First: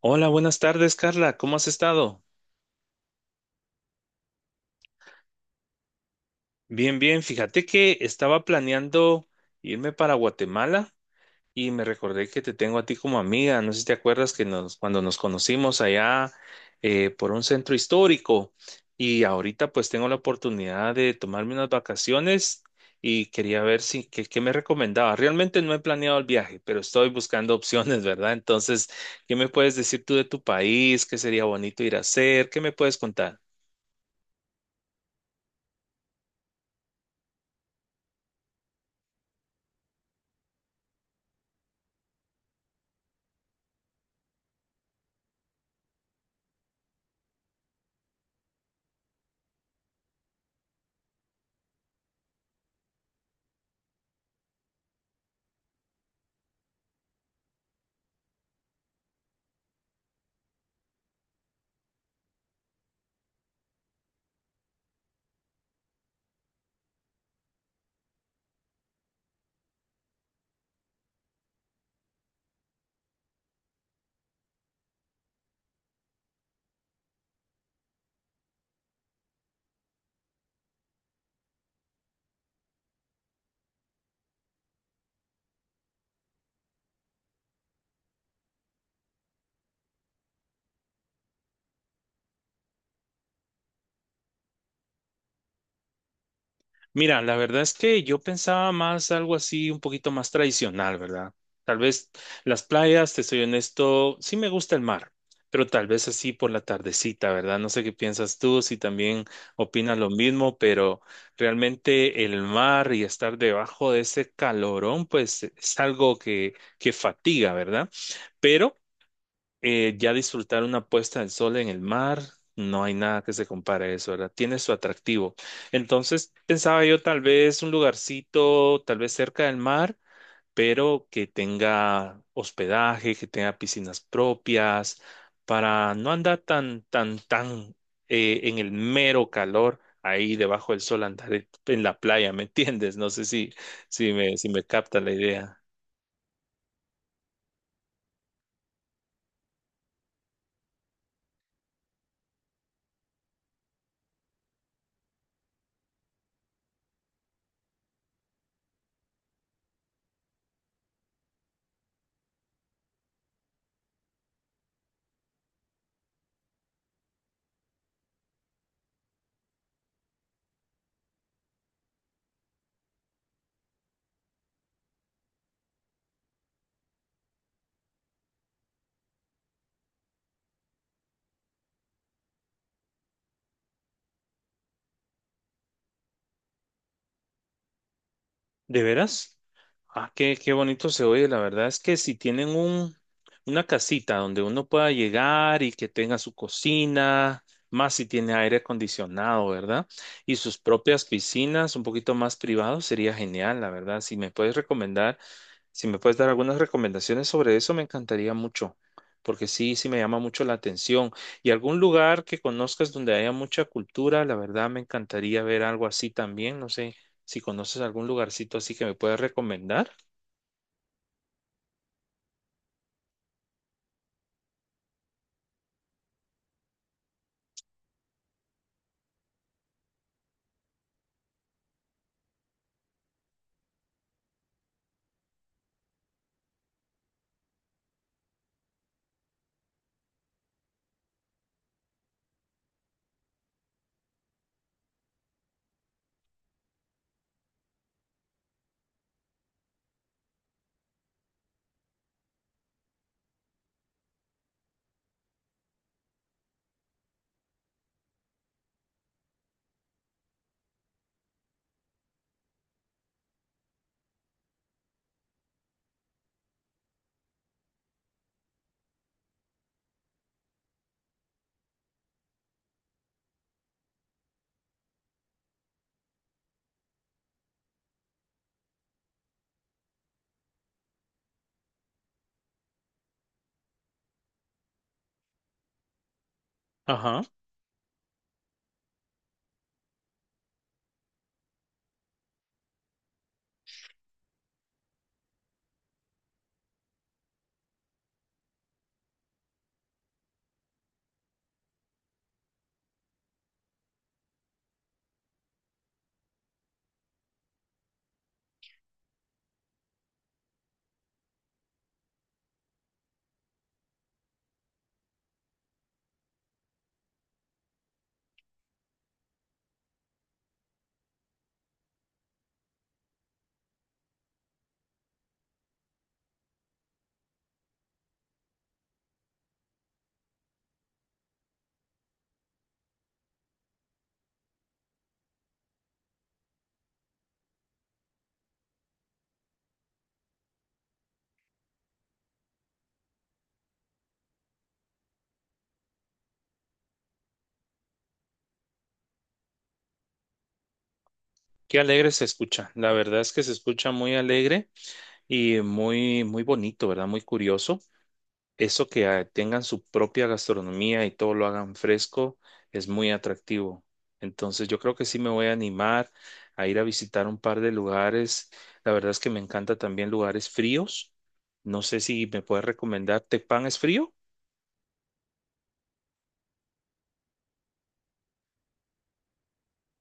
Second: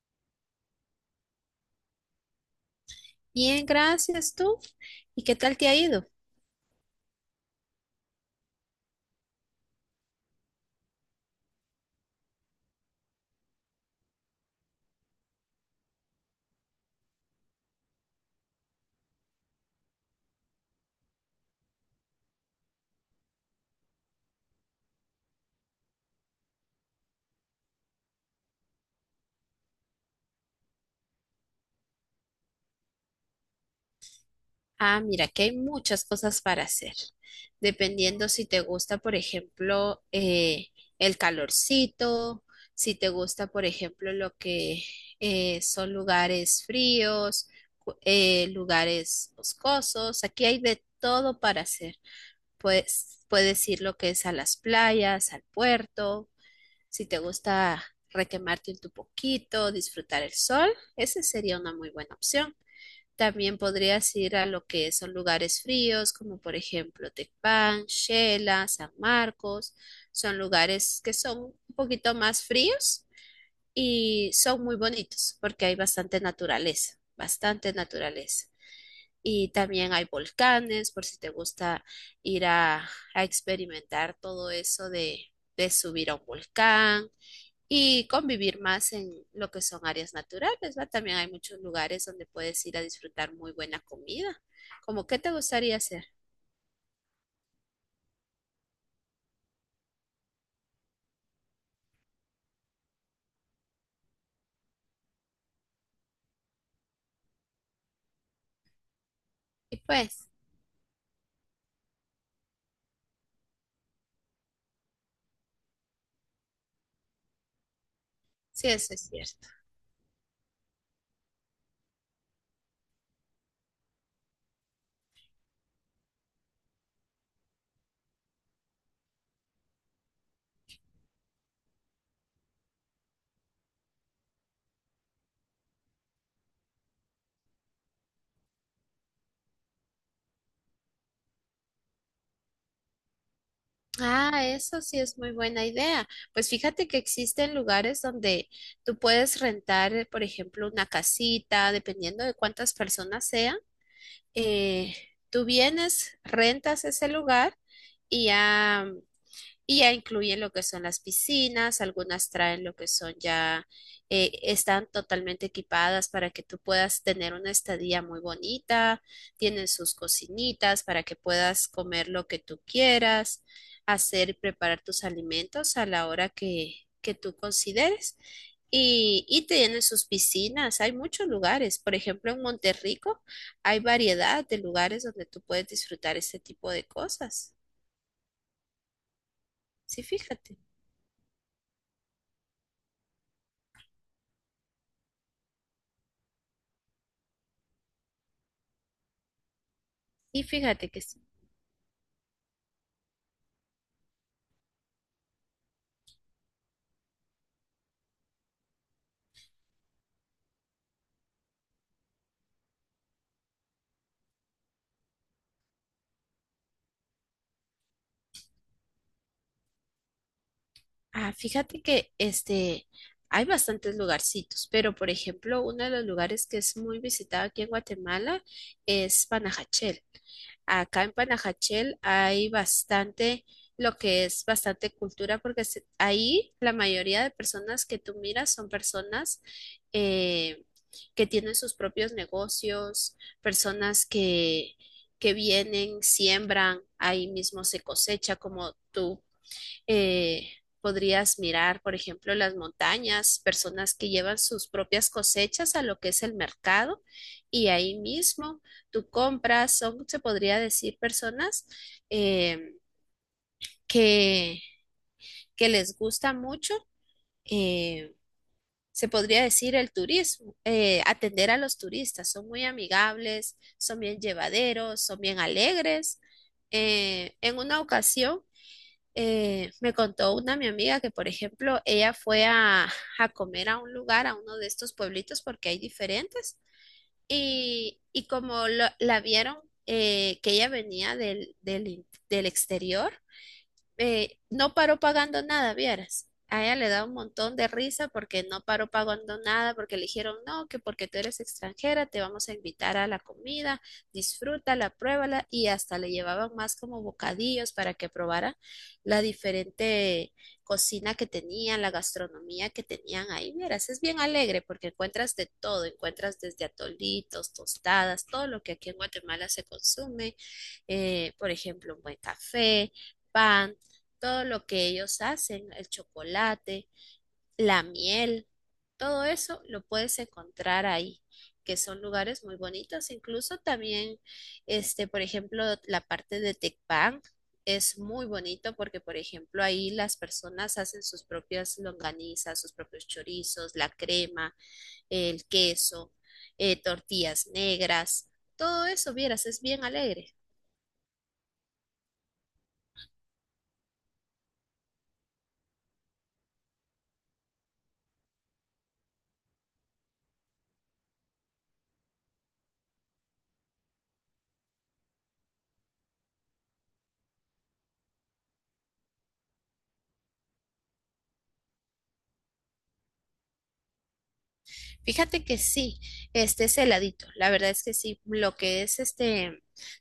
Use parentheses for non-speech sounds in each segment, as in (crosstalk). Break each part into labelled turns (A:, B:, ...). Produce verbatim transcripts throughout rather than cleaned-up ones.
A: Hola, buenas tardes, Carla. ¿Cómo has estado?
B: Bien, gracias tú. ¿Y qué tal te ha ido?
A: Bien, bien. Fíjate que estaba planeando irme para Guatemala y me recordé que te tengo a ti como amiga. No sé si te acuerdas que nos, cuando nos conocimos allá eh, por un centro histórico, y ahorita pues tengo la oportunidad de tomarme unas vacaciones y quería ver si qué, qué me recomendaba. Realmente no he planeado el viaje, pero estoy buscando (laughs) opciones, ¿verdad? Entonces, ¿qué me puedes decir tú de tu país? ¿Qué sería bonito ir a hacer? ¿Qué me puedes contar?
B: Ah, mira, que hay muchas cosas para hacer, dependiendo si te gusta, por ejemplo, eh, el calorcito, si te gusta, por ejemplo, lo que eh, son lugares fríos, cu- eh, lugares boscosos. Aquí hay de todo para hacer. Pues puedes ir lo que es a las playas, al puerto. Si te gusta requemarte un poquito, disfrutar el sol, esa sería una muy buena opción. También podrías ir a lo que son lugares fríos, como por ejemplo Tecpan, Xela, San Marcos. Son lugares que son un poquito más fríos y son muy bonitos porque hay bastante naturaleza, bastante naturaleza. Y también hay volcanes, por si te gusta ir a, a experimentar todo eso de, de subir a un volcán y convivir más en lo que son áreas naturales, ¿va? También hay muchos lugares donde puedes ir a disfrutar muy buena comida. Como, ¿qué te gustaría hacer?
A: Mira, la verdad es que yo pensaba más algo así, un poquito más tradicional, ¿verdad? Tal vez las playas, te soy honesto, sí me gusta el mar, pero tal vez así por la tardecita, ¿verdad? No sé qué piensas tú, si también
B: Y
A: opinas lo
B: pues,
A: mismo, pero realmente el mar y estar debajo de ese calorón, pues es algo que, que fatiga, ¿verdad?
B: sí,
A: Pero
B: eso es cierto.
A: eh, ya disfrutar una puesta del sol en el mar, no hay nada que se compare a eso, ¿verdad? Tiene su atractivo. Entonces, pensaba yo tal vez un lugarcito, tal vez cerca del mar, pero que tenga hospedaje, que tenga piscinas propias, para no andar tan, tan, tan eh, en el mero calor. Ahí debajo del sol andar en la playa, ¿me entiendes? No sé si, si me,
B: Ah,
A: si me
B: eso sí
A: capta la
B: es muy
A: idea.
B: buena idea. Pues fíjate que existen lugares donde tú puedes rentar, eh, por ejemplo, una casita, dependiendo de cuántas personas sean. eh, Tú vienes, rentas ese lugar y ya. Y ya incluyen lo que son las piscinas, algunas traen lo que son ya, eh, están totalmente equipadas para que tú puedas tener una estadía muy bonita, tienen sus cocinitas para que puedas comer lo que tú quieras, hacer y preparar tus alimentos a la hora que, que tú consideres. Y, y tienen sus piscinas, hay muchos lugares. Por ejemplo, en Monterrico hay variedad de lugares donde tú puedes disfrutar este tipo de cosas.
A: ¿De veras?
B: Sí,
A: Ah, qué, qué
B: fíjate.
A: bonito se oye. La verdad es que si tienen un, una casita donde uno pueda llegar y que tenga su cocina, más si tiene aire acondicionado, ¿verdad? Y
B: Y
A: sus
B: fíjate que,
A: propias
B: s-
A: piscinas, un poquito más privado, sería genial, la verdad. Si me puedes recomendar. Si me puedes dar algunas recomendaciones sobre eso, me encantaría mucho, porque sí, sí me llama mucho la atención. Y algún lugar que conozcas donde haya mucha cultura, la verdad me encantaría ver algo así también. No sé si conoces algún lugarcito así que me puedas recomendar.
B: ah, fíjate que este, hay bastantes lugarcitos, pero por ejemplo, uno de los lugares que es muy visitado aquí en Guatemala es Panajachel. Acá en Panajachel hay bastante, lo que es bastante cultura, porque se- ahí la mayoría de personas que tú miras son personas eh, que tienen sus propios negocios, personas que, que vienen, siembran, ahí mismo se cosecha, como tú eh, podrías mirar, por ejemplo, las montañas, personas que llevan sus propias cosechas a lo que es el mercado y ahí mismo tú compras, son, se podría decir, personas eh, que, que les gusta mucho. eh, Se podría decir el turismo, eh, atender a los turistas. Son muy amigables, son bien llevaderos, son bien alegres. Eh, en una ocasión eh, me contó una mi amiga que, por ejemplo, ella fue a, a comer a un lugar, a uno de estos pueblitos, porque hay diferentes,
A: Ajá.
B: y, y como lo- la vieron, eh, que ella venía del, del, in- del exterior, eh, no paró pagando nada, vieras. A ella le da un montón de risa porque no paró pagando nada, porque le dijeron, no, que porque tú eres extranjera, te vamos a invitar a la comida, disfrútala, pruébala, y hasta le llevaban más como bocadillos para que probara la diferente cocina que tenían, la gastronomía que tenían ahí. Vieras, es bien alegre porque encuentras de todo, encuentras desde atolitos, tostadas, todo lo que aquí en Guatemala se consume, eh, por ejemplo, un buen café, pan, todo lo que ellos hacen, el chocolate, la miel, todo eso lo puedes encontrar ahí, que son lugares muy bonitos. Incluso también, este, por ejemplo, la parte de Tecpan es muy bonito porque, por ejemplo, ahí las personas hacen sus propias longanizas, sus propios chorizos, la crema, el queso, eh, tortillas negras. Todo eso, vieras, es bien alegre.
A: Qué alegre se escucha. La verdad es que se escucha muy alegre y muy, muy bonito, ¿verdad? Muy curioso. Eso que ah, tengan su propia gastronomía y todo lo hagan fresco es muy atractivo. Entonces yo creo que sí me voy a animar a ir a visitar un par de lugares. La verdad es que me encanta también lugares fríos. No sé si me puedes recomendar Tepán es frío.
B: Fíjate que sí, este es heladito. La verdad es que sí, lo que es este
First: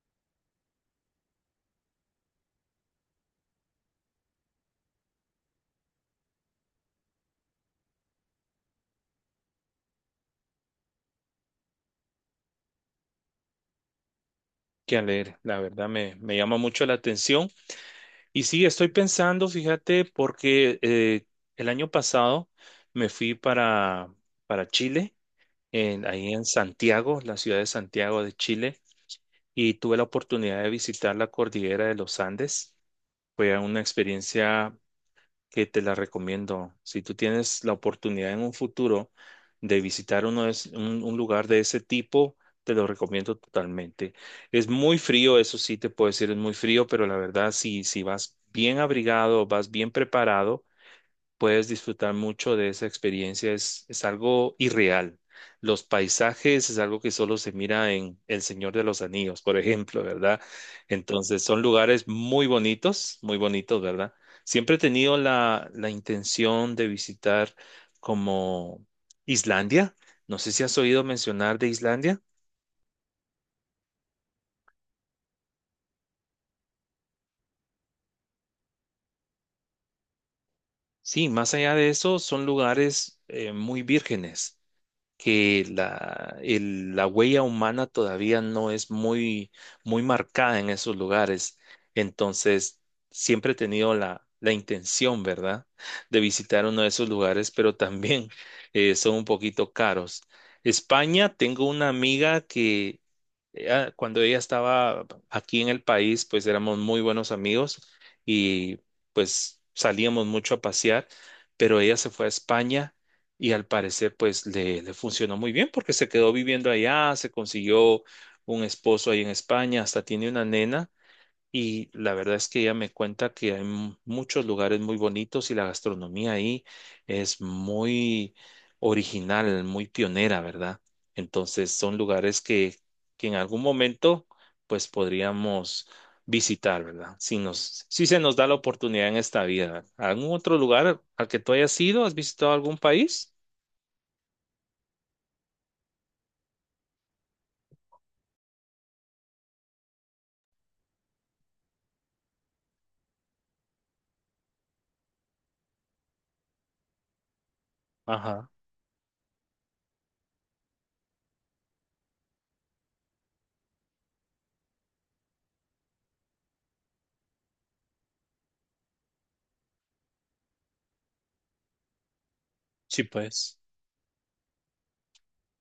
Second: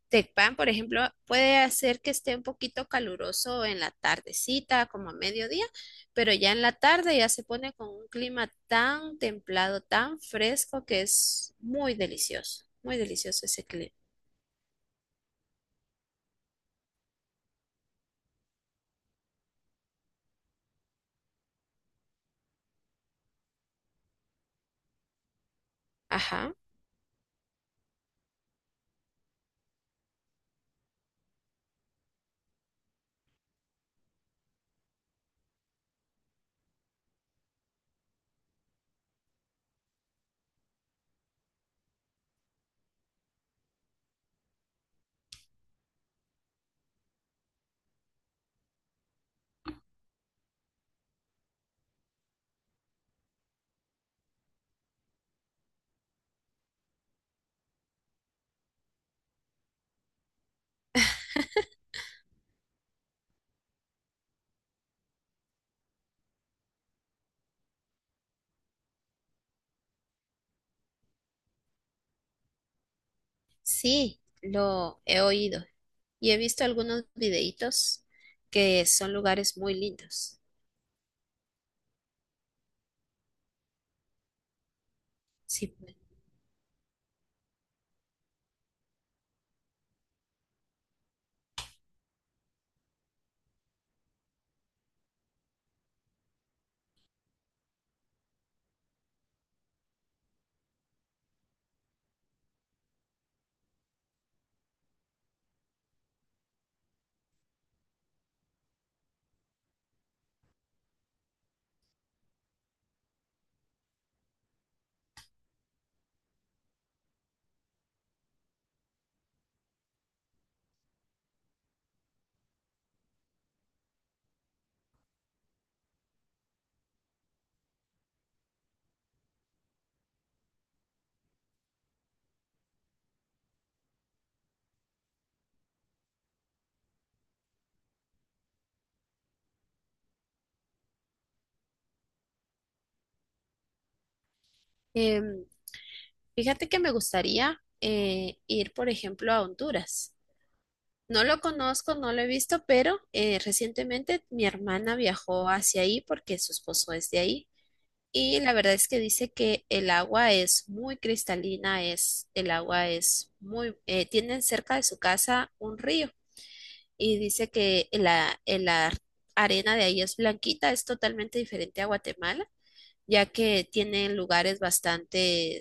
B: Tecpan, por ejemplo, puede hacer que esté un poquito caluroso en la tardecita, como a mediodía, pero ya en la tarde ya se pone con un clima tan templado, tan fresco, que es muy delicioso, muy delicioso ese clima.
A: Que a leer, la verdad me, me llama mucho la atención. Y sí, estoy pensando, fíjate, porque eh, el año pasado me fui para, para Chile, en- ahí en
B: Ajá,
A: Santiago, la ciudad de Santiago de Chile, y tuve la oportunidad de visitar la cordillera de los Andes. Fue una experiencia que te la recomiendo. Si tú tienes la oportunidad en un futuro de visitar uno de es- un, un lugar de ese tipo, te lo recomiendo totalmente. Es muy frío, eso sí te puedo decir, es muy frío, pero la verdad, si, si vas bien abrigado, vas bien preparado, puedes disfrutar mucho de esa experiencia. Es, es algo irreal. Los paisajes es algo que solo se mira en El Señor de los Anillos, por ejemplo, ¿verdad? Entonces son lugares muy bonitos, muy bonitos, ¿verdad? Siempre he tenido la, la intención de visitar como Islandia. No sé si has oído mencionar de Islandia.
B: sí, lo he oído y he visto algunos videitos que son lugares muy lindos.
A: Sí, más allá de eso, son lugares eh, muy vírgenes, que
B: Sí, pues.
A: la, el- la huella humana todavía no es muy, muy marcada en esos lugares. Entonces, siempre he tenido la, la intención, ¿verdad?, de visitar uno de esos lugares, pero también eh, son un poquito caros. España, tengo una amiga que ella- cuando ella estaba aquí en el país, pues éramos muy buenos amigos y pues salíamos mucho a pasear, pero ella se fue a España y al parecer pues le, le funcionó muy bien porque se quedó viviendo allá, se consiguió un esposo ahí en España, hasta tiene una nena, y la verdad es que ella me cuenta que hay mu- muchos lugares muy bonitos y la gastronomía ahí es muy original, muy pionera, ¿verdad? Entonces son lugares que, que en algún momento pues podríamos visitar, ¿verdad? Si nos, si se nos da la oportunidad en esta vida. ¿Algún otro lugar al que tú hayas ido? ¿Has visitado algún país?
B: Em, Fíjate que me gustaría eh, ir, por ejemplo, a Honduras. No lo conozco, no lo he visto, pero eh, recientemente mi hermana viajó hacia ahí porque su esposo es de ahí. Y
A: Ajá,
B: la verdad es que dice que el agua es muy cristalina, es, el agua es muy, eh, tienen cerca de su casa un río y dice que la, la arena de ahí es blanquita, es totalmente diferente a Guatemala,
A: sí,
B: ya
A: pues.
B: que tienen lugares bastante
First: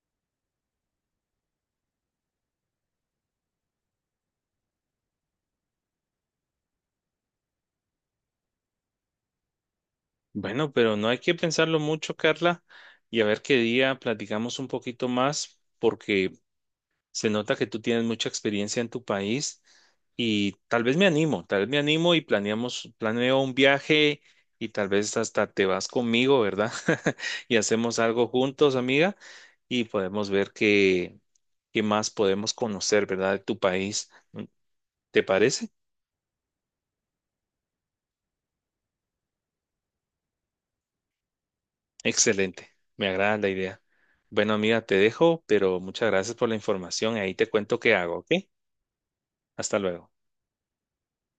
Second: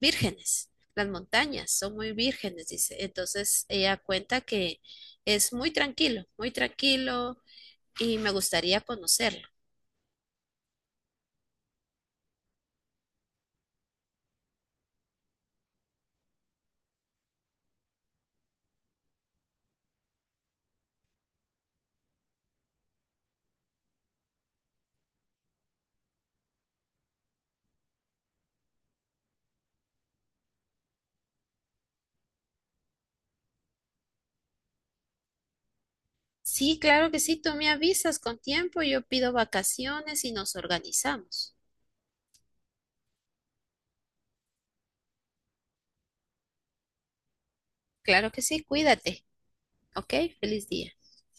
B: vírgenes, las montañas son muy vírgenes, dice. Entonces ella cuenta que es muy tranquilo, muy tranquilo y me gustaría conocerlo.
A: Bueno, pero no hay que pensarlo mucho, Carla, y a ver qué día platicamos un poquito más, porque se nota que tú tienes mucha experiencia en tu país y tal vez me animo, tal vez me animo y planeamos, planeo un viaje y tal vez hasta te vas conmigo, ¿verdad? (laughs) Y hacemos algo juntos, amiga, y podemos ver qué, qué más podemos conocer, ¿verdad? De tu país. ¿Te parece?
B: Sí, claro que sí, tú me avisas con tiempo, yo pido vacaciones y nos organizamos.
A: Excelente, me agrada la idea. Bueno, amiga, te dejo, pero muchas gracias por la información. Ahí te cuento qué hago, ¿ok?
B: Claro que sí, cuídate,
A: Hasta luego.
B: ¿ok? Feliz día.